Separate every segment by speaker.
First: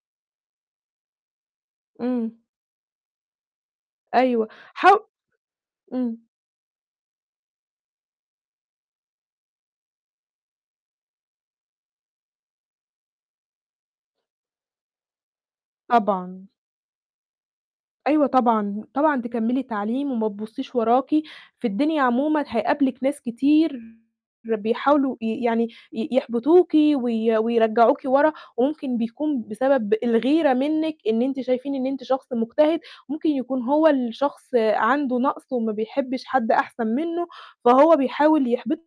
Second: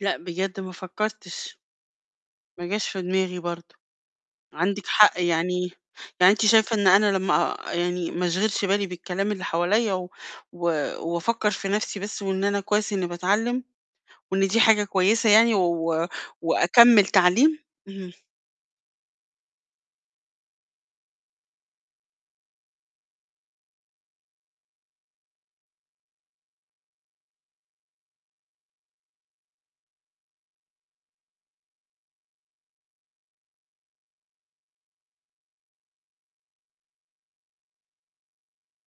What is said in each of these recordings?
Speaker 1: لأ، بجد ما فكّرتش.
Speaker 2: إمم.
Speaker 1: ما جاش في دماغي برضه.
Speaker 2: أيوه.
Speaker 1: عندِك
Speaker 2: حو
Speaker 1: حق، يعني
Speaker 2: إمم.
Speaker 1: يعني أنتِ شايفة إن أنا لمّا آآ يعني ما أشغِلش بالي بالكلام اللي حواليّا و و وأفكّر في نَفْسي بس وإن أنا كويس إنّي باتعلِّم، وإن دي حاجة كويسة يعني و
Speaker 2: طبعًا.
Speaker 1: وأكمِّل تعليم؟ اهم.
Speaker 2: أيوه طبعًا، طبعًا تكمِّلي تعليم وما تبُصّيش وراكِ، في الدنيا عمومًا هيقابلِك ناس كتير بيحاولوا ي يعني ي يحبطوكِ وي ويرجّعوكِ ورا وممكن بيكون بسبب الغيرة منِّك إن أنتِ شايفين إن أنتِ شخص مجتهد، ممكن يكون هو اللي شخص عنده نَقْص وما بيحبّش حد أحسن منّه، فهو بيحاول يحبِطِك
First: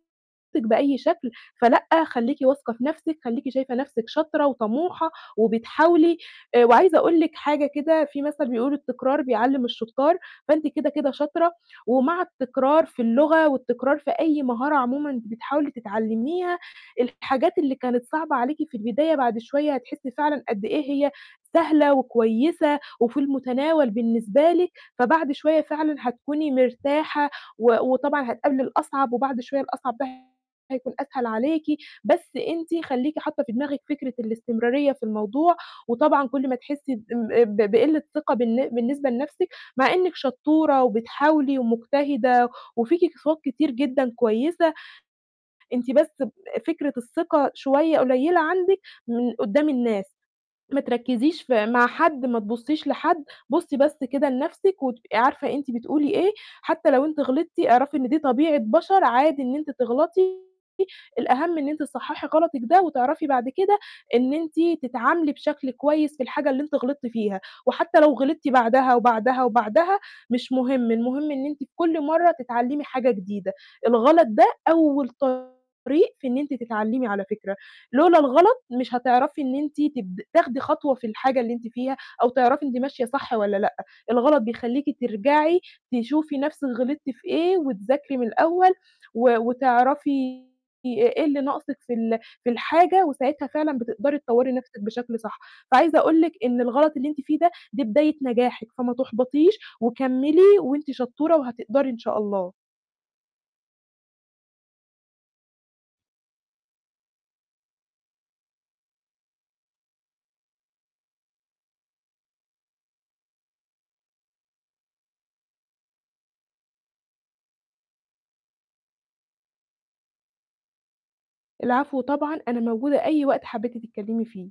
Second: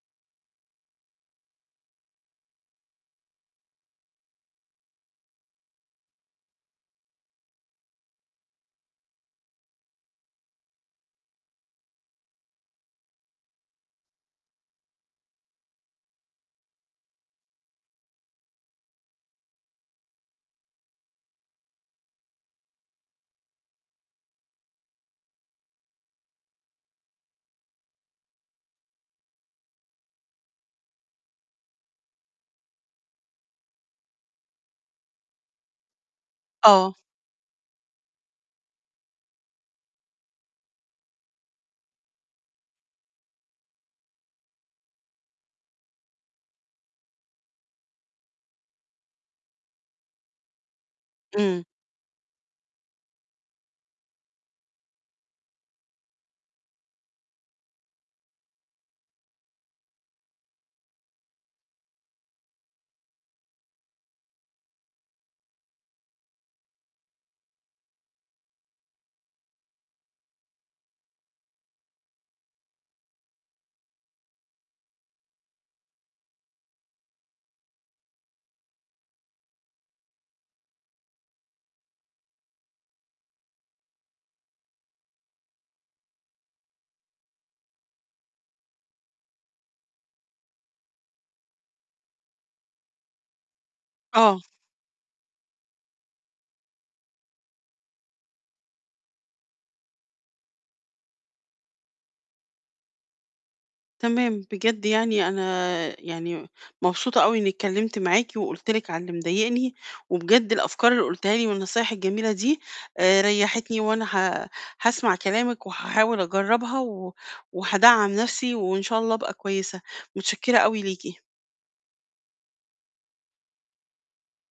Speaker 2: بأي شكل فلأ، خلّيكِ واثقة في نَفْسِك، خلّيكِ شايفة نَفْسِك شاطرة وطموحة وبتحاولي آآ، وعايزة أقول لِك حاجة كده في مثلًا بيقول التكرار بيعلِّم الشُطّار، فأنتِ كده، كده شاطرة، ومع التكرار في اللغة والتكرار في أي مهارة عمومًا بتحاولي تتعلِّميها الحاجات اللي كانت صعبة عليكِ في البداية بعد شوية هتحسّي فعلًا قد إيه هي سهلة وكويسة وفي المتناول بالنسبة لِك، فبعد شوية فعلًا هتكوني مرتاحة، و وطبعًا هتقابلي الأصعب وبعد شوية الأصعب ده هيكون أسهل عليكِ، بس أنتِ خلّيكِ حاطّة في دماغِك فكرة الاستمرارية في الموضوع، وطبعا كل ما تحسّي
Speaker 1: آه.
Speaker 2: ام ب بقِلّة ثِقَة بالن بالنسبة لنَفْسِك مع إنِّك شطّورة وبتحاولي ومجتهدة، وفيكِ صفات كتير جدًا كويسة، أنتِ بس فكرة الثِقَة شوية قليّلة عندِك من قُدّام الناس. ما تركِّزيش
Speaker 1: إمم.
Speaker 2: في مع حد، ما تبُصّيش لحد، بُصّي بس كده لنَفْسِك وتبقي عارفة أنتِ بتقولي إيه، حتّى لو أنتِ غلطتِ اعرفي إن دي طبيعة بَشَر عادي إن أنتِ تغلطي الأهَم إن أنتِ تصحّحي غلطِك ده وتعرفي بعد كده إن أنتِ تتعاملي بشكل كويس في الحاجة اللي أنتِ غلطتِ فيها، وحتّى لو غلطتِ بعدها وبعدها وبعدها مش مهم، المهم إن أنتِ في كل مرّة تتعلِّمي حاجة جديدة، الغلط ده أول طريق في إن أنتِ تتعلِّمي على فكرة، لولا الغلط مش هتعرفي إن أنتِ تب تاخدي خطوة في الحاجة اللي أنتِ فيها أو تعرفي أنتِ ماشية صح والّا لأ، الغلط بيخلّيكِ ترجعي تشوفي نَفْسِك غلطتِ في إيه وتذاكري من الأول و وتعرفي إيه اللي ناقصِك في ال في الحاجة وساعتها فعلًا بتقدري
Speaker 1: آه.
Speaker 2: تطوَّري نَفْسِك بشكل صح. فعايزة أقول لِك إن الغلط اللي أنتِ فيه ده، دي بداية نجاحِك، فما تُحبَطيش وكمِّلي وأنتِ شطّورة وهتقدري إن شاء الله.
Speaker 1: تمام. بجد يعني أنا يعني مبسوطة أو إنّي اتكلِّمت معاكِ، وقُلت لِك على اللي مضايقني، وبجد الأفكار اللي قُلتيها لي والنصايح الجميلة دي آآ، ريّحتني وأنا ه هاسمع كلامِك وهاحاول أجرّبها، و وهادعَّم نَفْسي وإن شاء الله أبقى كويسة، مُتشكِّرة أوي ليكِ.
Speaker 2: العفو طبعًا، أنا موجودة أي وقت حبّيتِ تتكلِّمي فيه.